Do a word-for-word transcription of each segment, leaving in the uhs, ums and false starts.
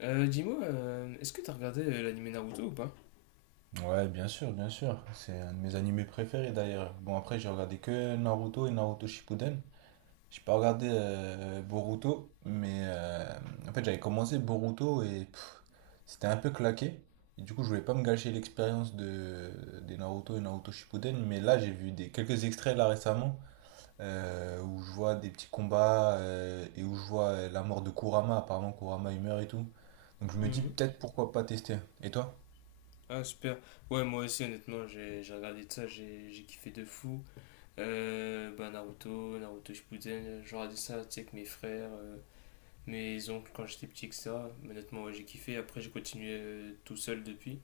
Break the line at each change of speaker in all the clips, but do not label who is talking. Euh, dis-moi, euh, est-ce que t'as regardé euh, l'anime Naruto ou pas?
Ouais, bien sûr, bien sûr. C'est un de mes animés préférés d'ailleurs. Bon, après, j'ai regardé que Naruto et Naruto Shippuden. J'ai pas regardé euh, Boruto, mais euh, en fait, j'avais commencé Boruto et pff, c'était un peu claqué. Et du coup, je voulais pas me gâcher l'expérience de, des Naruto et Naruto Shippuden, mais là, j'ai vu des, quelques extraits là récemment euh, où je vois des petits combats euh, et où je vois euh, la mort de Kurama. Apparemment, Kurama il meurt et tout. Donc, je me dis
Mhm.
peut-être pourquoi pas tester. Et toi?
Ah, super. Ouais, moi aussi, honnêtement, j'ai j'ai regardé de ça, j'ai j'ai kiffé de fou. Euh, bah, Naruto, Naruto Shippuden, euh, j'ai regardé ça, tu sais, avec mes frères, euh, mes oncles quand j'étais petit, et cetera. Mais honnêtement, ouais, j'ai kiffé. Après, j'ai continué euh, tout seul depuis.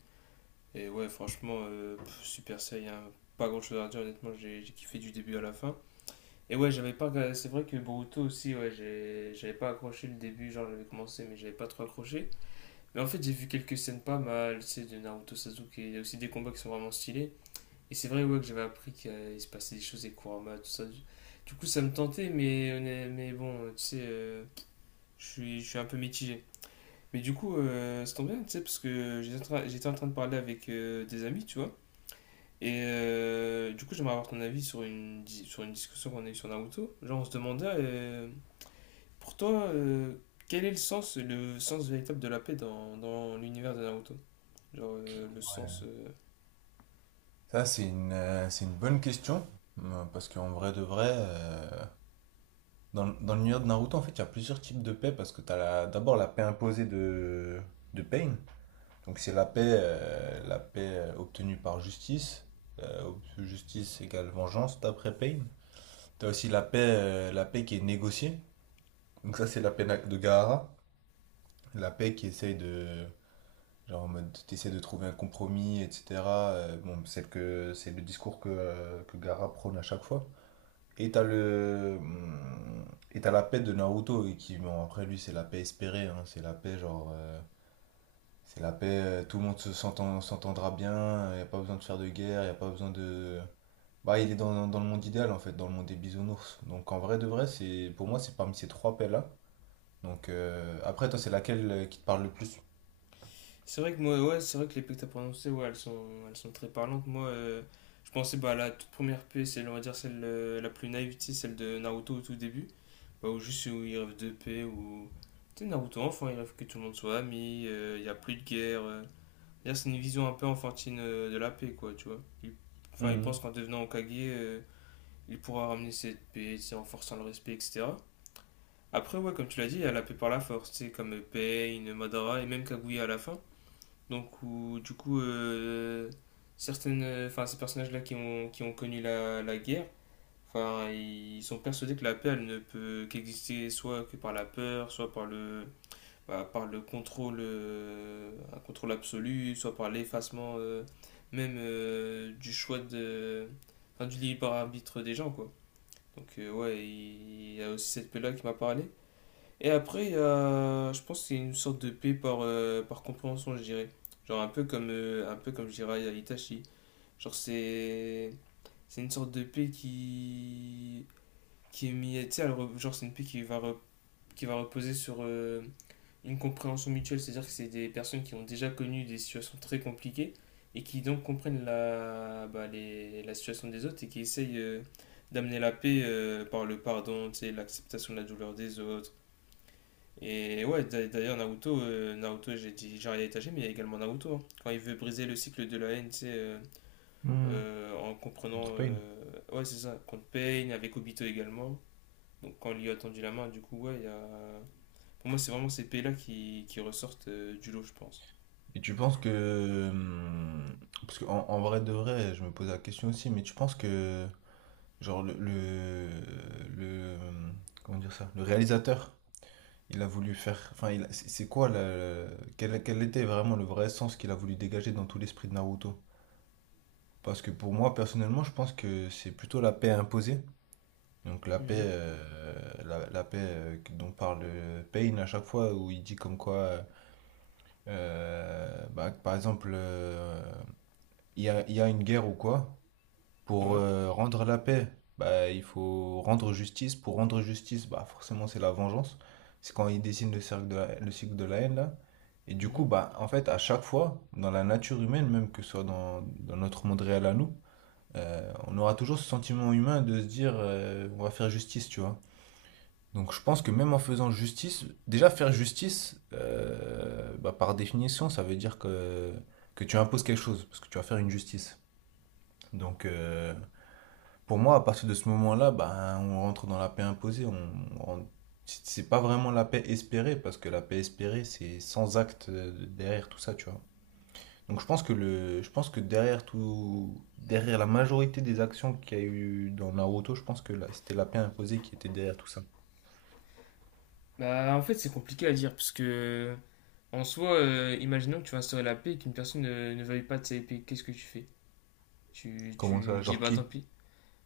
Et ouais, franchement, euh, pff, Super Saiyan, pas grand-chose à dire, honnêtement, j'ai j'ai kiffé du début à la fin. Et ouais, j'avais pas regardé- c'est vrai que Boruto aussi, ouais, j'ai- j'avais pas accroché le début, genre j'avais commencé, mais j'avais pas trop accroché. Mais en fait, j'ai vu quelques scènes pas mal, c'est de Naruto Sasuke, il y a aussi des combats qui sont vraiment stylés. Et c'est vrai ouais, que j'avais appris qu'il se passait des choses avec Kurama, tout ça. Du coup, ça me tentait, mais, honn- mais bon, tu sais, euh, je suis je suis un peu mitigé. Mais du coup, euh, ça tombe bien, tu sais, parce que j'étais en train- j'étais en train de parler avec euh, des amis, tu vois. Et euh, du coup, j'aimerais avoir ton avis sur une, di- sur une discussion qu'on a eue sur Naruto. Genre, on se demandait, euh, pour toi, euh, quel est le sens, le sens véritable de la paix dans, dans l'univers de Naruto? Genre euh, le sens. Euh,
Ça, c'est une, euh, c'est une bonne question. euh, Parce qu'en vrai de vrai, euh, dans, dans l'univers de Naruto, en fait, il y a plusieurs types de paix. Parce que tu as d'abord la paix imposée de, de Pain. Donc, c'est la paix, euh, la paix euh, obtenue par justice. Euh, ob- justice égale vengeance d'après Pain. Tu as aussi la paix, euh, la paix qui est négociée. Donc, ça, c'est la paix na- de Gaara. La paix qui essaye de. Genre en mode, t'essaies de trouver un compromis, et cetera. Euh, bon, c'est que c'est le discours que, euh, que Gaara prône à chaque fois. Et t'as le. hum, Et t'as la paix de Naruto, et qui, bon, après lui, c'est la paix espérée, hein, c'est la paix, genre. euh, c'est la paix, euh, tout le monde se s'entend- s'entendra bien, y a pas besoin de faire de guerre, y a pas besoin de. Bah, il est dans, dans le monde idéal, en fait, dans le monde des bisounours. Donc, en vrai de vrai, c'est pour moi, c'est parmi ces trois paix-là. Donc, euh, après, toi, c'est laquelle euh, qui te parle le plus?
C'est vrai que moi, ouais, c'est vrai que les P que t'as prononcées, ouais, elles sont, elles sont très parlantes. Moi, euh, je pensais bah, à la toute première P, c'est, on va dire, celle euh, la plus naïve, tu sais, celle de Naruto au tout début. Bah, ou juste où il rêve de paix, ou. Tu sais, Naruto enfant, il rêve que tout le monde soit ami, euh, il n'y a plus de guerre. euh. D'ailleurs, c'est une vision un peu enfantine euh, de la paix, quoi, tu vois. Il- Enfin, il
Mhm.
pense qu'en devenant Hokage, euh, il pourra ramener cette paix, tu sais, en forçant le respect, et cetera. Après, ouais, comme tu l'as dit, il y a la paix par la force, tu sais, comme euh, Pain, Madara et même Kaguya à la fin. Donc, où, du coup, euh, certaines, enfin, ces personnages-là qui ont, qui ont connu la, la guerre, enfin, ils sont persuadés que la paix, elle ne peut qu'exister soit que par la peur, soit par le, bah, par le contrôle, euh, un contrôle absolu, soit par l'effacement euh, même euh, du choix de, enfin, du libre arbitre des gens, quoi. Donc, euh, ouais, il il y a aussi cette paix-là qui m'a parlé. Et après, il y a- je pense que c'est une sorte de paix par, euh, par compréhension, je dirais. Genre un peu comme, euh, un peu comme je dirais à Itachi. Genre c'est c'est une sorte de paix qui, qui est mise, tu sais, elle re- genre c'est une paix qui va, re- qui va reposer sur euh, une compréhension mutuelle. C'est-à-dire que c'est des personnes qui ont déjà connu des situations très compliquées et qui donc comprennent la, bah, les- la situation des autres et qui essayent euh, d'amener la paix euh, par le pardon, tu sais, l'acceptation de la douleur des autres et ouais, d'a- d'ailleurs, Naruto, euh, Naruto, j'ai dit Jiraiya Itachi, mais il y a également Naruto, hein. Quand il veut briser le cycle de la haine, tu sais, euh,
Hmm.
euh, en comprenant.
Contre Pain.
Euh, ouais, c'est ça, contre Pain, avec Obito également. Donc quand il lui a tendu la main, du coup, ouais, il y a. Pour moi, c'est vraiment ces pays-là qui, qui ressortent euh, du lot, je pense.
Et tu penses que. hum, Parce qu'en en en vrai de vrai, je me pose la question aussi, mais tu penses que genre le, le, le- comment dire ça? Le réalisateur, il a voulu faire. Enfin, il a- c'est c'est quoi la- quel, quel était vraiment le vrai sens qu'il a voulu dégager dans tout l'esprit de Naruto? Parce que pour moi, personnellement, je pense que c'est plutôt la paix imposée. Donc la paix,
Mhm,
euh, la, la paix euh, dont parle euh, Pain à chaque fois, où il dit comme quoi, euh, bah, par exemple, euh, il y a, il y a une guerre ou quoi, pour
ouais,
euh, rendre la paix, bah, il faut rendre justice. Pour rendre justice, bah, forcément, c'est la vengeance. C'est quand ils dessinent le cercle de la- le cycle de la haine, là. Et du coup,
mhm.
bah, en fait, à chaque fois, dans la nature humaine, même que ce soit dans, dans notre monde réel à nous, euh, on aura toujours ce sentiment humain de se dire, euh, on va faire justice, tu vois. Donc, je pense que même en faisant justice, déjà faire justice, euh, bah, par définition, ça veut dire que, que tu imposes quelque chose, parce que tu vas faire une justice. Donc, euh, pour moi, à partir de ce moment-là, ben, on rentre dans la paix imposée. On, on- c'est c'est pas vraiment la paix espérée, parce que la paix espérée, c'est sans acte euh, derrière tout ça, tu vois. Donc je pense que le, je pense que derrière tout, derrière la majorité des actions qu'il y a eu dans Naruto, je pense que là, c'était la paix imposée qui était derrière tout ça.
Bah, en fait, c'est compliqué à dire parce que, en soi, euh, imaginons que tu vas instaurer la paix et qu'une personne ne, ne veuille pas de sa paix. Qu'est-ce que tu fais? Tu,
Comment
tu
ça,
dis,
genre
bah tant
qui?
pis.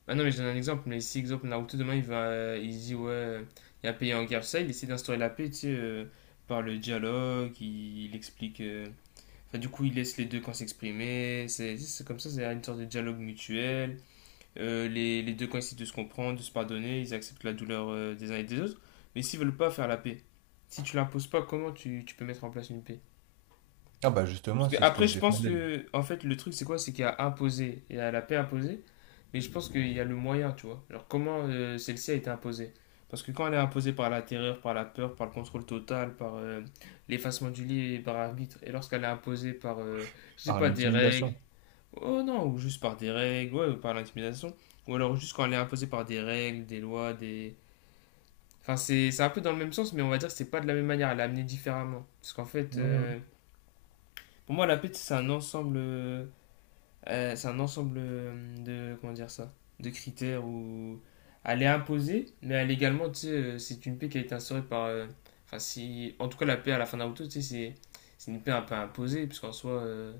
Ah non, mais je donne un exemple. Mais si, exemple, Naruto, demain, il va, euh, il dit, ouais, euh, il y a un pays en guerre, tout ça, il essaie d'instaurer la paix, tu sais, euh, par le dialogue, il, il explique. euh, Enfin, du coup, il laisse les deux camps s'exprimer. C'est c'est comme ça, c'est une sorte de dialogue mutuel. Euh, les, les deux camps essaient de se comprendre, de se pardonner, ils acceptent la douleur euh, des uns et des autres. Mais s'ils veulent pas faire la paix, si tu l'imposes pas, comment tu, tu peux mettre en place une paix?
Ah bah
Parce
justement,
que
c'est ce que
après,
je
je pense
défendais
que, en fait, le truc, c'est quoi? C'est qu'il y a imposé, il y a la paix imposée, mais je pense qu'il y a le moyen, tu vois. Genre, comment euh, celle-ci a été imposée? Parce que quand elle est imposée par la terreur, par la peur, par le contrôle total, par euh, l'effacement du lit et par arbitre, et lorsqu'elle est imposée par, euh, je sais
par
pas, des règles,
l'intimidation.
oh non, ou juste par des règles, ouais, ou par l'intimidation, ou alors juste quand elle est imposée par des règles, des lois, des... Enfin, c'est c'est un peu dans le même sens, mais on va dire que c'est pas de la même manière, elle est amenée différemment. Parce qu'en fait,
Hmm.
euh, pour moi, la paix, c'est un ensemble. Euh, euh, c'est un ensemble euh, de, comment dire ça, de critères où elle est imposée, mais elle est également, tu sais, euh, c'est une paix qui a été instaurée par, euh, enfin, si, en tout cas, la paix à la fin de Naruto, tu sais, c'est, c'est une paix un peu imposée, puisqu'en soi, euh,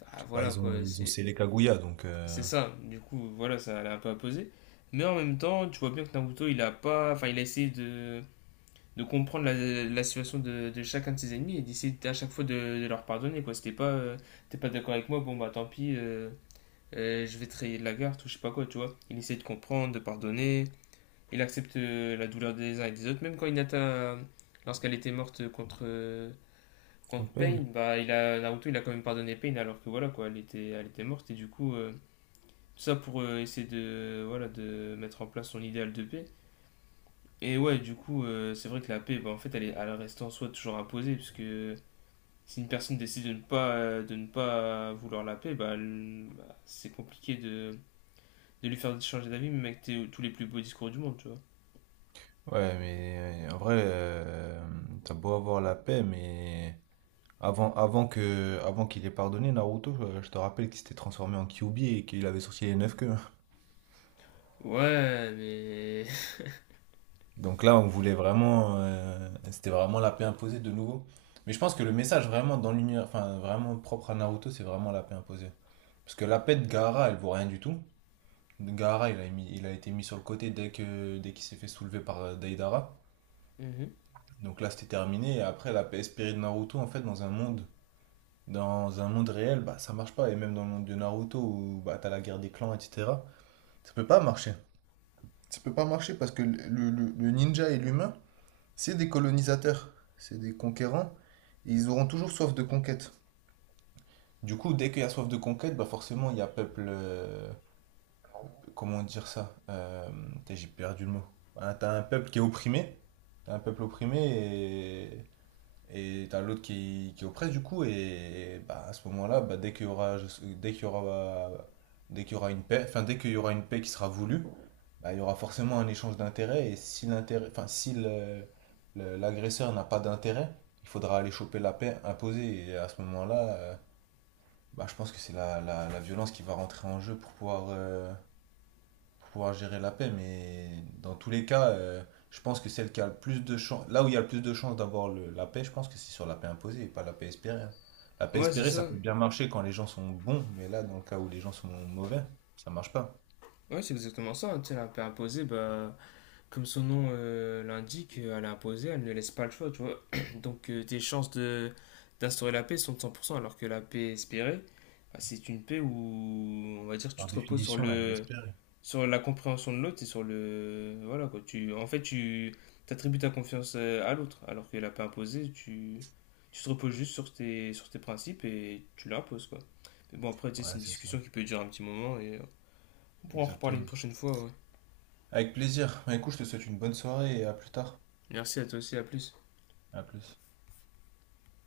bah,
Bah
voilà,
ils ont,
quoi,
ils ont
c'est,
scellé Kaguya, donc
c'est
euh,
ça, du coup, voilà, ça, elle est un peu imposée, mais en même temps, tu vois bien que Naruto, il a pas, enfin, il a essayé de, de comprendre la, la situation de, de chacun de ses ennemis et d'essayer à chaque fois de, de leur pardonner, quoi, c'était pas, euh, t'es pas d'accord avec moi, bon, bah, tant pis, euh, euh, je vais trahir la garde ou je sais pas quoi, tu vois. Il essaie de comprendre, de pardonner. Il accepte euh, la douleur des uns et des autres. Même quand Hinata, euh, lorsqu'elle était morte contre, euh, contre Pain,
campaign.
bah, il a, Naruto il a quand même pardonné Pain alors que voilà quoi, elle était, elle était morte. Et du coup, euh, tout ça pour euh, essayer de, voilà, de mettre en place son idéal de paix. Et ouais, du coup, euh, c'est vrai que la paix, bah, en fait, elle, est, elle reste en soi toujours imposée puisque si une personne décide de ne pas, euh, de ne pas vouloir la paix, bah, elle- bah, c'est compliqué de de lui faire changer d'avis, même avec tes- tous les plus beaux discours du monde, tu vois.
Ouais, mais euh, en vrai, euh, t'as beau avoir la paix, mais avant, avant que, avant qu'il ait pardonné Naruto, euh, je te rappelle qu'il s'était transformé en Kyuubi et qu'il avait sorti les neuf queues.
Ouais, mais.
Donc là, on voulait vraiment, euh, c'était vraiment la paix imposée de nouveau. Mais je pense que le message vraiment dans l'univers, enfin vraiment propre à Naruto, c'est vraiment la paix imposée. Parce que la paix de Gaara, elle vaut rien du tout. Gaara, il a mis- il a été mis sur le côté dès que, dès qu'il s'est fait soulever par euh, Deidara.
Mmh.
Donc là, c'était terminé. Et après, la paix espérée de Naruto, en fait, dans un monde dans un monde réel, bah, ça marche pas. Et même dans le monde de Naruto, où bah, t'as la guerre des clans, et cetera, ça peut pas marcher. Ça peut pas marcher parce que le, le- le ninja et l'humain, c'est des colonisateurs, c'est des conquérants, et ils auront toujours soif de conquête. Du coup, dès qu'il y a soif de conquête, bah forcément, il y a peuple... euh, comment dire ça? Euh, putain, j'ai perdu le mot. Voilà, t'as un peuple qui est opprimé, t'as un peuple opprimé, et Et t'as l'autre qui, qui oppresse du coup, et bah, à ce moment-là, bah, dès qu'il y aura, dès qu'il y aura, dès qu'il y aura une paix, enfin, dès qu'il y aura une paix qui sera voulue, bah, il y aura forcément un échange d'intérêts, et si l'intérêt, enfin, si le- le- l'agresseur n'a pas d'intérêt, il faudra aller choper la paix imposée, et à ce moment-là, euh, bah, je pense que c'est la, la, la violence qui va rentrer en jeu pour pouvoir, euh, pour pouvoir gérer la paix. Mais dans tous les cas, euh, je pense que celle qui a le plus de chance, là où il y a le plus de chances d'avoir le- la paix, je pense que c'est sur la paix imposée et pas la paix espérée, hein. La paix
Ouais, c'est
espérée, ça
ça.
peut bien marcher quand les gens sont bons, mais là, dans le cas où les gens sont mauvais, ça marche pas.
Ouais, c'est exactement ça, hein. Tu sais, elle a un peu imposé, bah, comme son nom euh, l'indique, euh, elle est imposée, elle ne laisse pas le choix, tu vois. Donc, euh, tes chances de d'instaurer la paix sont de cent pour cent, alors que la paix espérée, bah, c'est une paix où, on va dire, tu
Par
te reposes sur
définition, elle est
le
espérée.
sur la compréhension de l'autre et sur le. Voilà quoi. Tu, en fait, tu attribues ta confiance euh, à l'autre, alors qu'elle n'a pas imposé. Tu, tu te reposes juste sur tes, sur tes principes et tu l'imposes quoi. Mais bon, après, tu sais, c'est
Ouais,
une
c'est ça.
discussion qui peut durer un petit moment et on pourra en reparler une
Exactement.
prochaine fois, ouais.
Avec plaisir. Bah, écoute, je te souhaite une bonne soirée et à plus tard.
Merci à toi aussi, à plus.
À plus.